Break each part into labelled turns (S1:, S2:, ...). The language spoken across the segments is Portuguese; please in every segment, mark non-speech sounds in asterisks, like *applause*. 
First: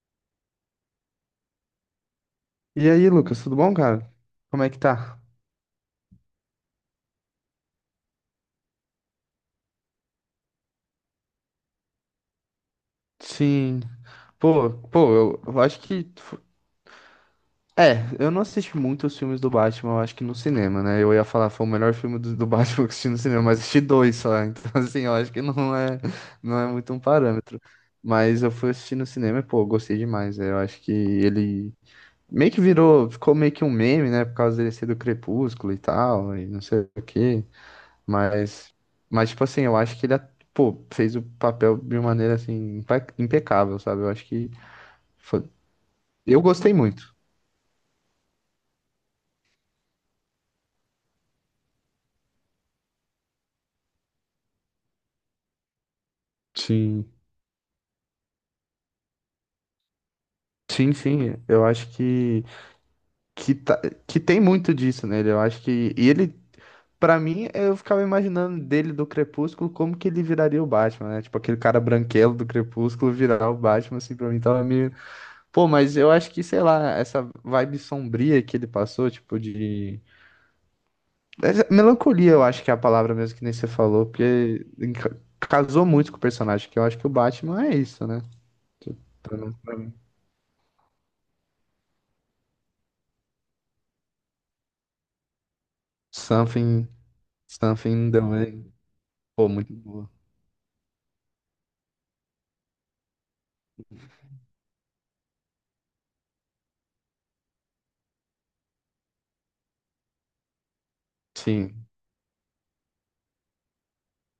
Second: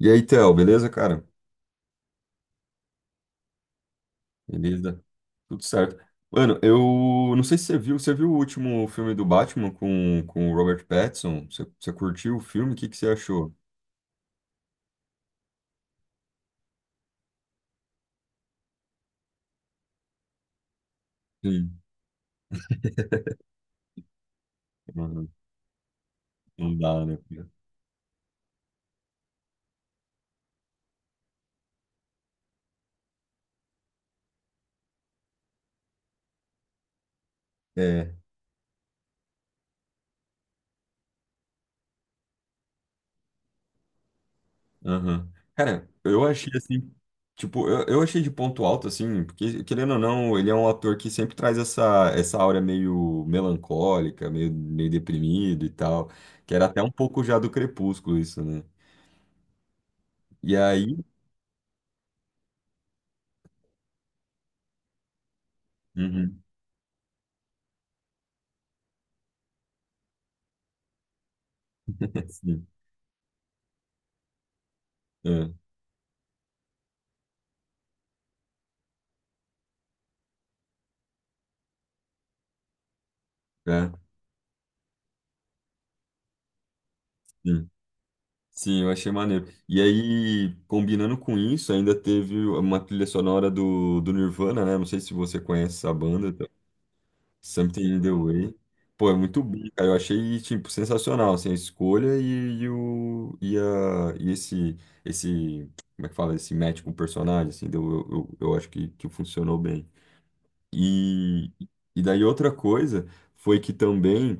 S1: E aí, Theo, beleza, cara?
S2: E aí, Lucas, tudo bom, cara? Como é que
S1: Beleza.
S2: tá?
S1: Tudo certo. Mano, eu não sei se você viu o último filme do Batman com o Robert Pattinson? Você curtiu o filme? O que, que você achou?
S2: Sim. Pô, eu acho que. É, eu não assisti muito os filmes do Batman, eu acho que no cinema, né? Eu ia falar, foi o
S1: Sim.
S2: melhor filme do *laughs* Batman que eu assisti no
S1: *laughs*
S2: cinema, mas assisti dois só. Então, *laughs* assim, eu
S1: Mano,
S2: acho que não é, não é
S1: não
S2: muito um
S1: dá, né, cara?
S2: parâmetro. Mas eu fui assistir no cinema e, pô, eu gostei demais, né? Eu acho que ele meio que virou, ficou meio que um meme, né? Por causa dele ser do Crepúsculo e tal, e não sei o quê.
S1: É.
S2: Mas, mas tipo assim, eu acho que ele, pô, fez o papel de uma maneira assim impecável, sabe? Eu acho que
S1: Aham.
S2: foi-
S1: Cara, eu
S2: eu
S1: achei
S2: gostei
S1: assim,
S2: muito.
S1: tipo, eu achei de ponto alto, assim, porque, querendo ou não, ele é um ator que sempre traz essa aura meio melancólica, meio deprimido e tal, que era até um
S2: Sim,
S1: pouco já do Crepúsculo isso, né? E
S2: sim,
S1: aí.
S2: sim, eu acho que que tem muito disso nele. Eu acho que e ele.
S1: Uhum.
S2: Pra mim, eu ficava imaginando dele do Crepúsculo como que ele viraria o Batman, né? Tipo, aquele cara branquelo do
S1: Sim,
S2: Crepúsculo virar o Batman, assim, pra mim tava meio.
S1: é,
S2: Pô, mas eu acho que, sei lá, essa vibe sombria que ele passou, tipo, de. Mas é melancolia, eu acho que é a palavra mesmo que nem você
S1: é,
S2: falou, porque casou muito com o personagem, que eu acho que o Batman
S1: sim.
S2: é isso, né?
S1: Sim, eu
S2: Que
S1: achei
S2: pra
S1: maneiro.
S2: não- pra
S1: E
S2: mim,
S1: aí, combinando com isso, ainda teve uma trilha sonora do Nirvana, né? Não sei se você conhece essa banda, tá?
S2: Something,
S1: Something
S2: something
S1: in the
S2: in the
S1: Way.
S2: way.
S1: Pô, é muito
S2: Pô,
S1: bom,
S2: muito
S1: cara. Eu
S2: boa.
S1: achei, tipo, sensacional, assim, a escolha e esse, como é que fala? Esse match com o personagem, assim, deu, eu acho que funcionou bem. E,
S2: Sim,
S1: e daí outra coisa foi que também...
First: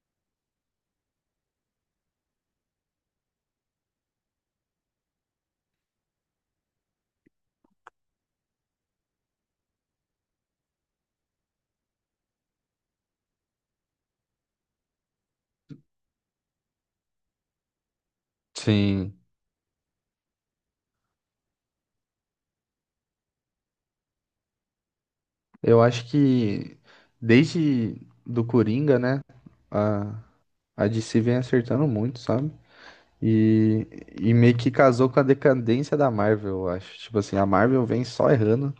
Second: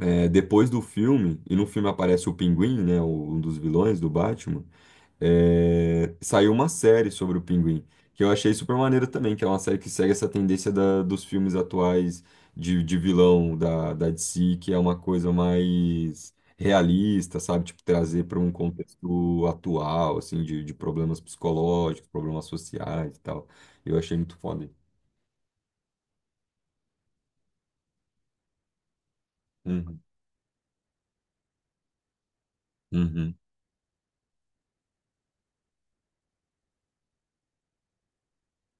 S1: É, depois do filme, e no filme aparece o Pinguim, né, o- um dos vilões do Batman, é, saiu uma série sobre o Pinguim, que eu achei super maneiro também, que é uma série que segue essa tendência dos filmes atuais de vilão da DC, que é uma coisa mais realista, sabe? Tipo, trazer para um
S2: sim.
S1: contexto atual, assim, de problemas psicológicos, problemas sociais e tal. Eu achei muito foda.
S2: Eu acho que desde do Coringa, né?
S1: Uhum,
S2: A, a DC vem acertando muito, sabe?
S1: uhum,
S2: E, e meio que casou com a decadência da Marvel, eu acho. Tipo assim, a Marvel vem só errando.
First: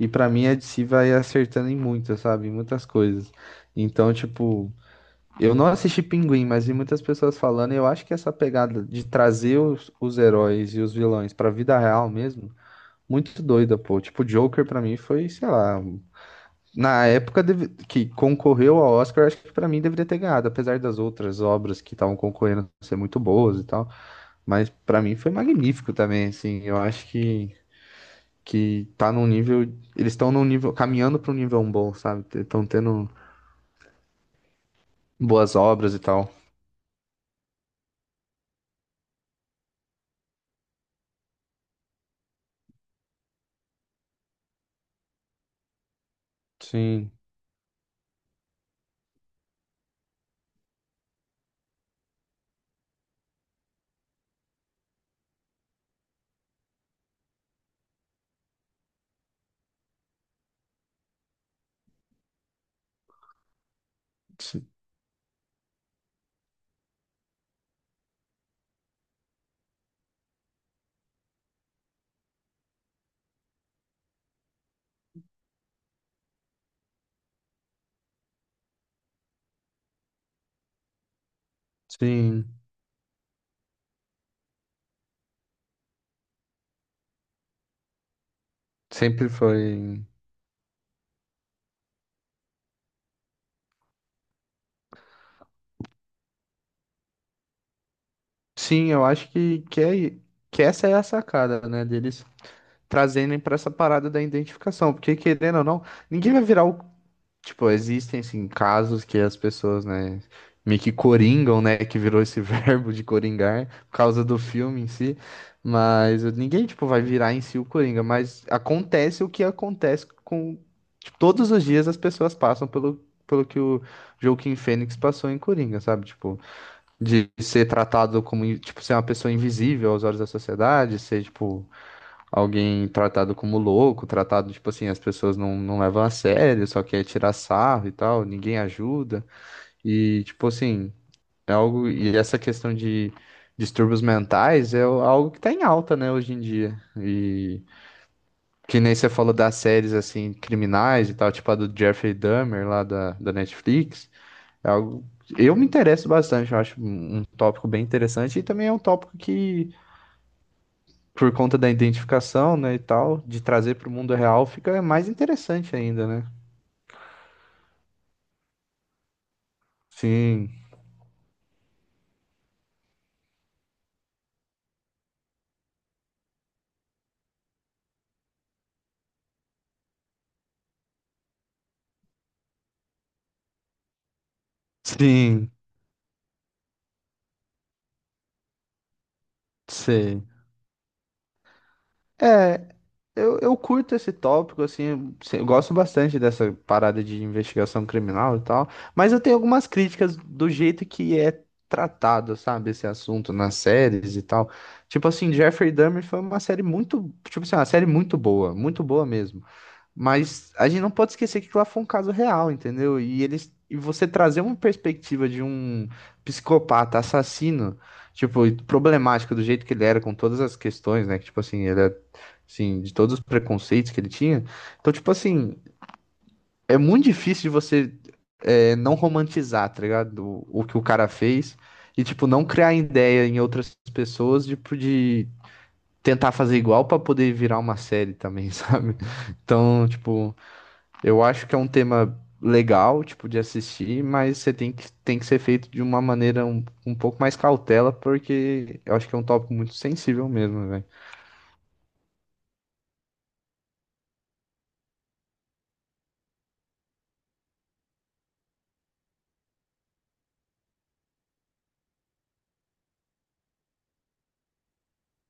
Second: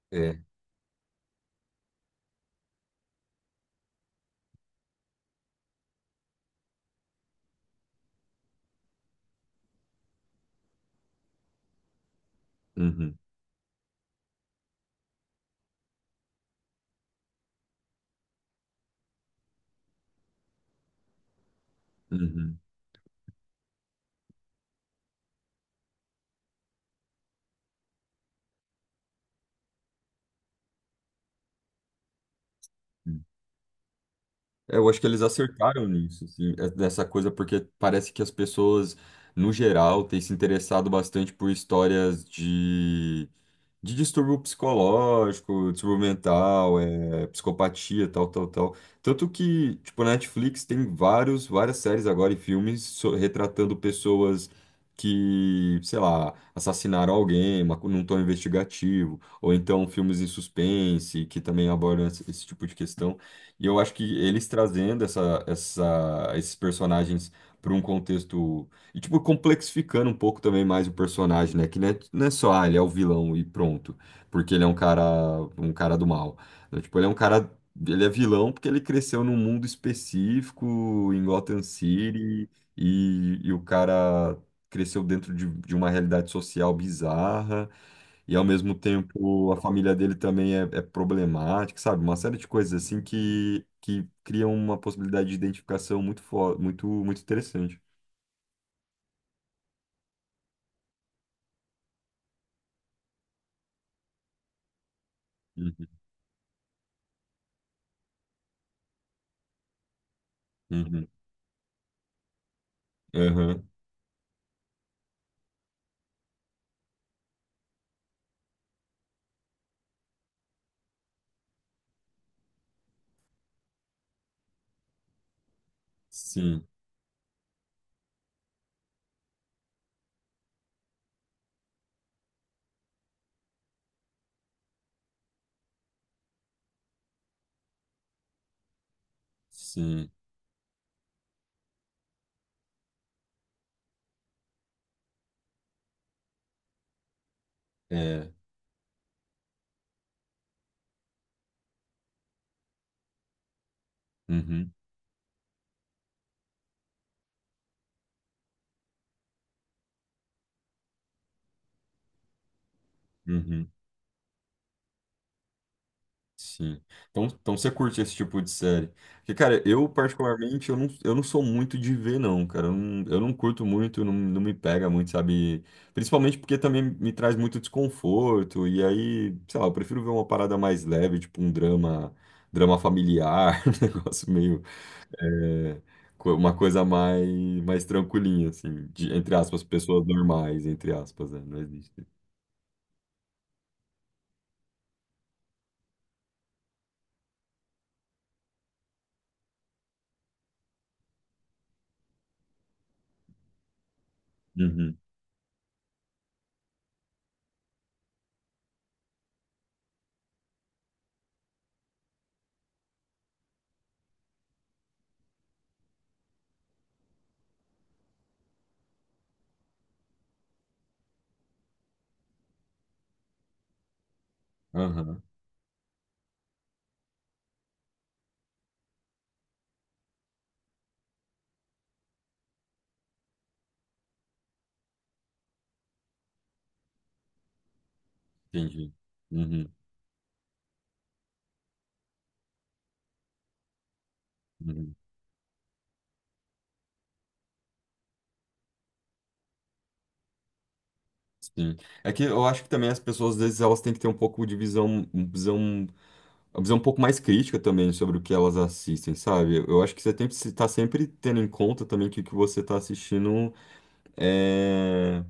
S2: E pra
S1: é,
S2: mim a DC vai acertando em muitas, sabe? Em muitas coisas. Então, tipo, eu não assisti Pinguim, mas vi muitas pessoas falando, e eu acho que essa pegada de trazer os heróis e os vilões pra vida real mesmo,
S1: uhum,
S2: muito doida, pô. Tipo, Joker pra mim foi, sei lá, na época que concorreu ao Oscar, acho que pra mim deveria ter ganhado, apesar das outras obras que estavam
S1: uhum.
S2: concorrendo ser muito boas e tal, mas pra mim foi magnífico também, assim. Eu acho que tá num nível. Eles estão num nível, caminhando para um nível bom, sabe? Estão tendo
S1: Uhum. É, eu acho que eles
S2: boas
S1: acertaram
S2: obras e
S1: nisso,
S2: tal.
S1: assim, é- dessa coisa, porque parece que as pessoas, no geral, têm se interessado bastante por histórias de distúrbio psicológico, distúrbio mental,
S2: Sim,
S1: é, psicopatia, tal, tal, tal. Tanto que, tipo, na Netflix tem vários, várias séries agora e filmes retratando pessoas que, sei lá, assassinaram alguém, mas num tom investigativo, ou então filmes em suspense, que também abordam esse tipo de questão. E eu acho que eles
S2: si-
S1: trazendo esses personagens para um contexto. E, tipo, complexificando um pouco também mais o personagem, né? Que não é, não é só, ah, ele é o vilão e pronto. Porque ele é um cara do mal. Não, tipo, ele é um cara. Ele é vilão porque ele cresceu num mundo específico, em Gotham City,
S2: sim.
S1: e o cara cresceu dentro de uma realidade social bizarra, e ao mesmo
S2: Sempre
S1: tempo a família
S2: foi.
S1: dele também é problemática, sabe? Uma série de coisas assim que, criam uma possibilidade de identificação muito, muito interessante.
S2: Sim, eu acho é, que essa é a sacada, né? Deles trazerem pra essa parada da identificação. Porque, querendo ou não,
S1: Uhum.
S2: ninguém vai virar o. Tipo, existem, sim, casos que as pessoas, né, meio que
S1: Uhum.
S2: coringam, né, que virou esse *laughs* verbo de
S1: Aham,
S2: coringar por causa do filme em si, mas ninguém, tipo, vai virar em si o Coringa, mas acontece o que acontece com... Tipo, todos os dias as pessoas passam pelo, pelo que o Joaquin Phoenix passou em Coringa, sabe? Tipo,
S1: sim,
S2: de ser tratado como, tipo, ser uma pessoa invisível aos olhos da sociedade, ser, tipo, alguém tratado como louco, tratado, tipo assim, as pessoas não, não levam a sério, só quer tirar sarro e tal, ninguém ajuda.
S1: sim,
S2: E, tipo assim, é algo. E essa questão de distúrbios mentais algo que tá em alta, né, hoje em dia. E
S1: é,
S2: que nem você falou das séries, assim, criminais e tal, tipo a do Jeffrey Dahmer lá da Netflix. É
S1: uhum,
S2: algo. Eu me interesso bastante, eu acho um tópico bem interessante e também é um tópico que por conta da identificação, né, e tal, de
S1: uhum,
S2: trazer para o mundo real, fica mais interessante ainda, né?
S1: sim. Então você curte esse tipo de série? Porque, cara, eu
S2: Sim,
S1: particularmente, eu não sou muito de ver, não, cara, eu não curto muito, não, não me pega muito, sabe? Principalmente porque também me traz muito desconforto, e aí, sei lá, eu prefiro ver uma parada mais leve, tipo um drama, drama familiar, *laughs* um negócio meio,
S2: sim,
S1: é, uma coisa mais tranquilinha, assim, de, entre aspas, pessoas
S2: sei.
S1: normais, entre aspas, né? Não existe.
S2: É, eu curto esse tópico, assim, eu gosto bastante dessa parada de investigação criminal e tal, mas eu tenho algumas críticas do jeito que é tratado, sabe, esse assunto nas séries e tal.
S1: Uhum.
S2: Tipo assim, Jeffrey Dahmer foi uma série muito, tipo assim, uma série muito boa mesmo. Mas a gente não pode esquecer que lá foi um caso real, entendeu? E eles e você trazer uma perspectiva de um psicopata assassino, tipo, e problemático do jeito que ele era com todas as questões, né? Que tipo assim, ele era assim, de todos os preconceitos que ele tinha. Então, tipo
S1: Aham,
S2: assim, é muito difícil de você é, não romantizar, tá ligado? O que o cara fez e tipo não criar ideia em outras pessoas tipo, de tentar fazer igual pra poder virar uma série também, *laughs*
S1: entendi.
S2: sabe?
S1: Uhum,
S2: Então, tipo, eu acho que é um tema legal, tipo, de assistir, mas você
S1: uhum,
S2: tem que ser feito de uma maneira um, um pouco mais cautela, porque eu acho que é um tópico muito sensível mesmo, velho.
S1: sim. É que eu acho que também as pessoas, às vezes, elas têm que ter um pouco de uma visão um pouco mais crítica também sobre o que elas assistem, sabe? Eu acho que você tem que estar sempre tendo em conta também que o que você está assistindo é,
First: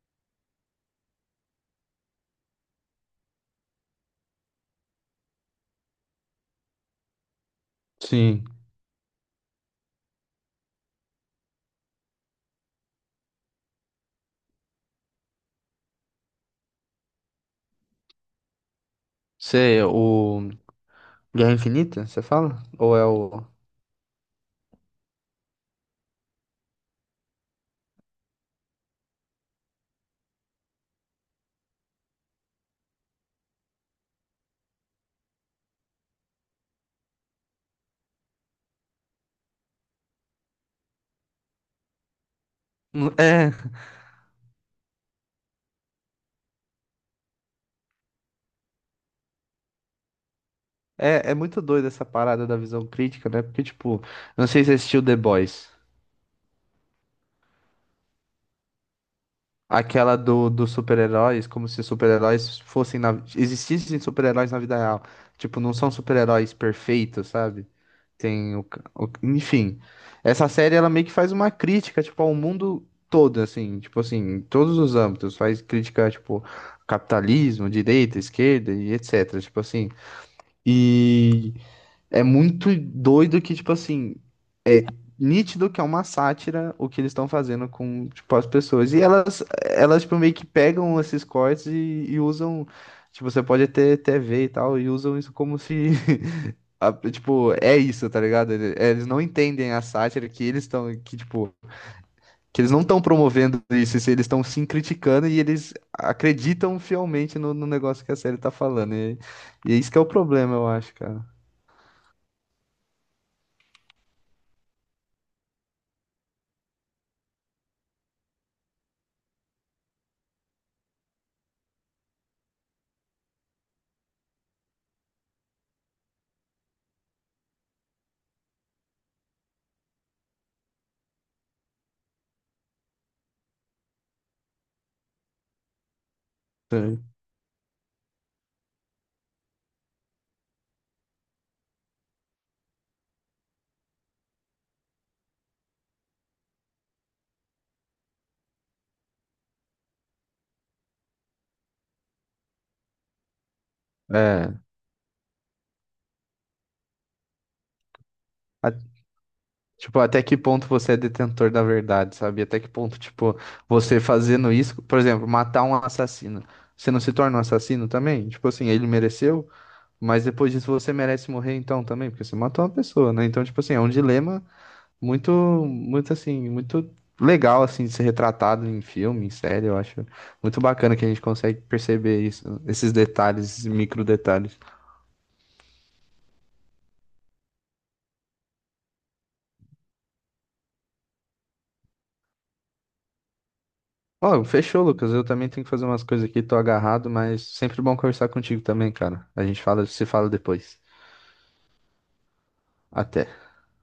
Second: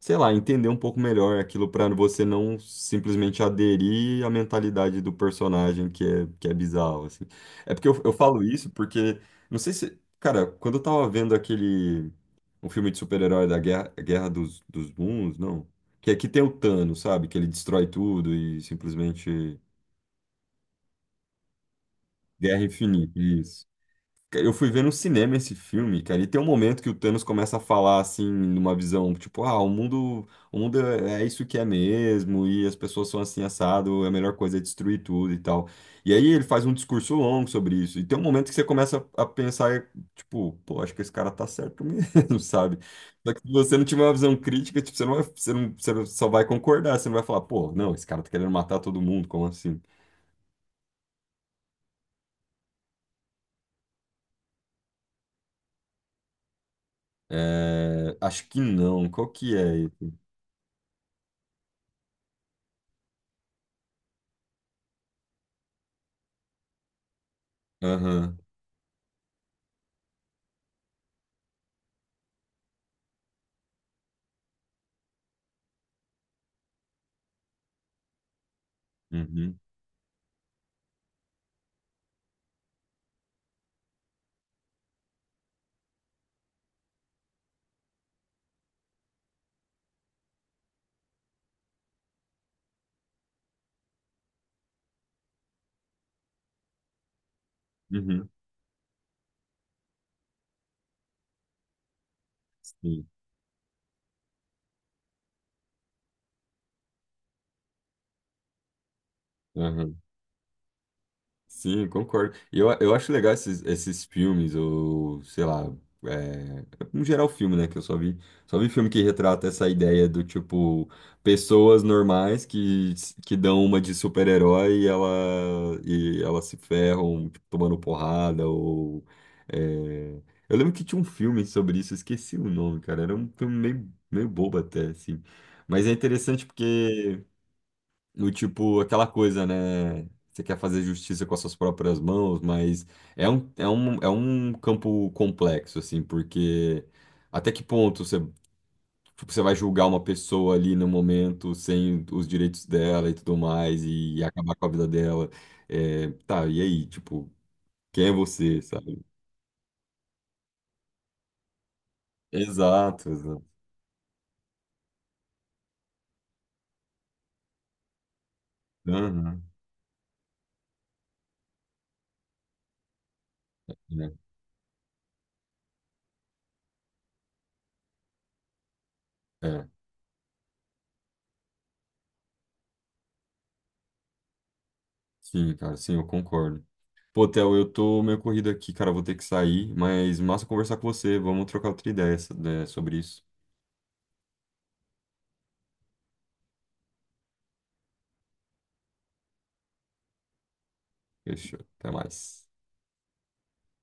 S1: sei lá, entender um pouco melhor aquilo pra você não simplesmente aderir à mentalidade do personagem que é bizarro, assim. É porque eu falo
S2: Sim.
S1: isso porque, não sei se, cara, quando eu tava vendo aquele, um filme de super-herói da Guerra dos Mundos, não, que aqui tem o Thanos, sabe, que ele destrói tudo e simplesmente
S2: Você, o Guerra Infinita, você
S1: guerra
S2: fala? Ou é
S1: infinita,
S2: o.
S1: isso. Cara, eu fui ver no cinema esse filme, cara, e tem um momento que o Thanos começa a falar assim, numa visão, tipo, ah, o mundo é isso que é mesmo, e as pessoas são assim assado, é a melhor coisa é destruir tudo e tal. E aí ele faz um discurso longo sobre isso. E tem um momento que você começa a pensar, tipo, pô, acho que esse cara tá certo mesmo, *laughs* sabe? Só que se
S2: É,
S1: você não tiver uma visão crítica, tipo, você não vai, você não- só vai concordar, você não vai falar, pô, não, esse cara tá querendo matar todo mundo, como assim?
S2: é, é muito doido essa parada da visão crítica, né? Porque, tipo, não sei se você assistiu The Boys.
S1: É, acho que não. Qual que é?
S2: Aquela do, dos super-heróis, como se super-heróis fossem na... Existissem super-heróis na vida real. Tipo, não são super-heróis perfeitos, sabe?
S1: Aham.
S2: Tem o, enfim, essa série ela meio que faz uma crítica, tipo, ao mundo todo, assim, tipo assim, em todos os âmbitos, faz crítica, tipo, capitalismo, direita, esquerda e etc,
S1: Uhum.
S2: tipo assim. E é muito doido que, tipo assim, é nítido que é uma sátira o que eles estão fazendo com, tipo, as pessoas. E tipo, meio que pegam esses cortes e usam, tipo, você pode ter TV e tal, e usam isso como se *laughs* tipo, é isso, tá
S1: Uhum,
S2: ligado? Eles não entendem a sátira que eles estão, que tipo, que eles não estão
S1: sim,
S2: promovendo isso, se eles estão sim criticando e eles acreditam fielmente no negócio que a série tá falando. E é isso
S1: aham.
S2: que é o problema, eu acho, cara.
S1: Sim, concordo. E eu acho legal esses filmes, ou sei lá, é, no geral filme, né? Que eu só vi filme que retrata essa ideia do tipo, pessoas normais que, dão uma de super-herói e elas se ferram, tipo, tomando porrada, ou. É, eu lembro que tinha um filme sobre isso, eu esqueci o nome, cara. Era um filme meio, meio bobo até, assim. Mas é interessante
S2: Sim.
S1: porque. Do tipo, aquela coisa, né? Você quer fazer justiça com as suas próprias mãos, mas é um campo complexo, assim, porque até que ponto você, tipo, você vai julgar uma pessoa ali no momento sem os direitos dela e tudo mais, e, acabar
S2: É.
S1: com a vida dela? É, tá, e aí, tipo, quem é você,
S2: a-
S1: sabe?
S2: tipo, até que ponto você é detentor da verdade, sabe? Até que ponto,
S1: Exato,
S2: tipo,
S1: exato.
S2: você fazendo isso, por exemplo, matar um assassino, você não se torna um assassino também? Tipo assim, ele
S1: Aham,
S2: mereceu? Mas depois disso você merece morrer então também, porque você matou uma pessoa, né? Então, tipo assim, é um
S1: né?
S2: dilema muito, muito assim, muito legal assim de ser retratado em filme, em série,
S1: É.
S2: eu acho muito bacana que a gente consegue perceber isso, esses detalhes, esses micro detalhes.
S1: Sim, cara, sim, eu concordo. Pô, Theo, eu tô meio corrido aqui, cara, vou ter que sair, mas massa conversar com você. Vamos trocar outra ideia né, sobre isso.
S2: Ó, fechou, Lucas. Eu também tenho que fazer umas coisas aqui, tô agarrado, mas sempre bom conversar contigo também, cara. A gente fala, se fala depois.
S1: Fechou, até mais.
S2: Até.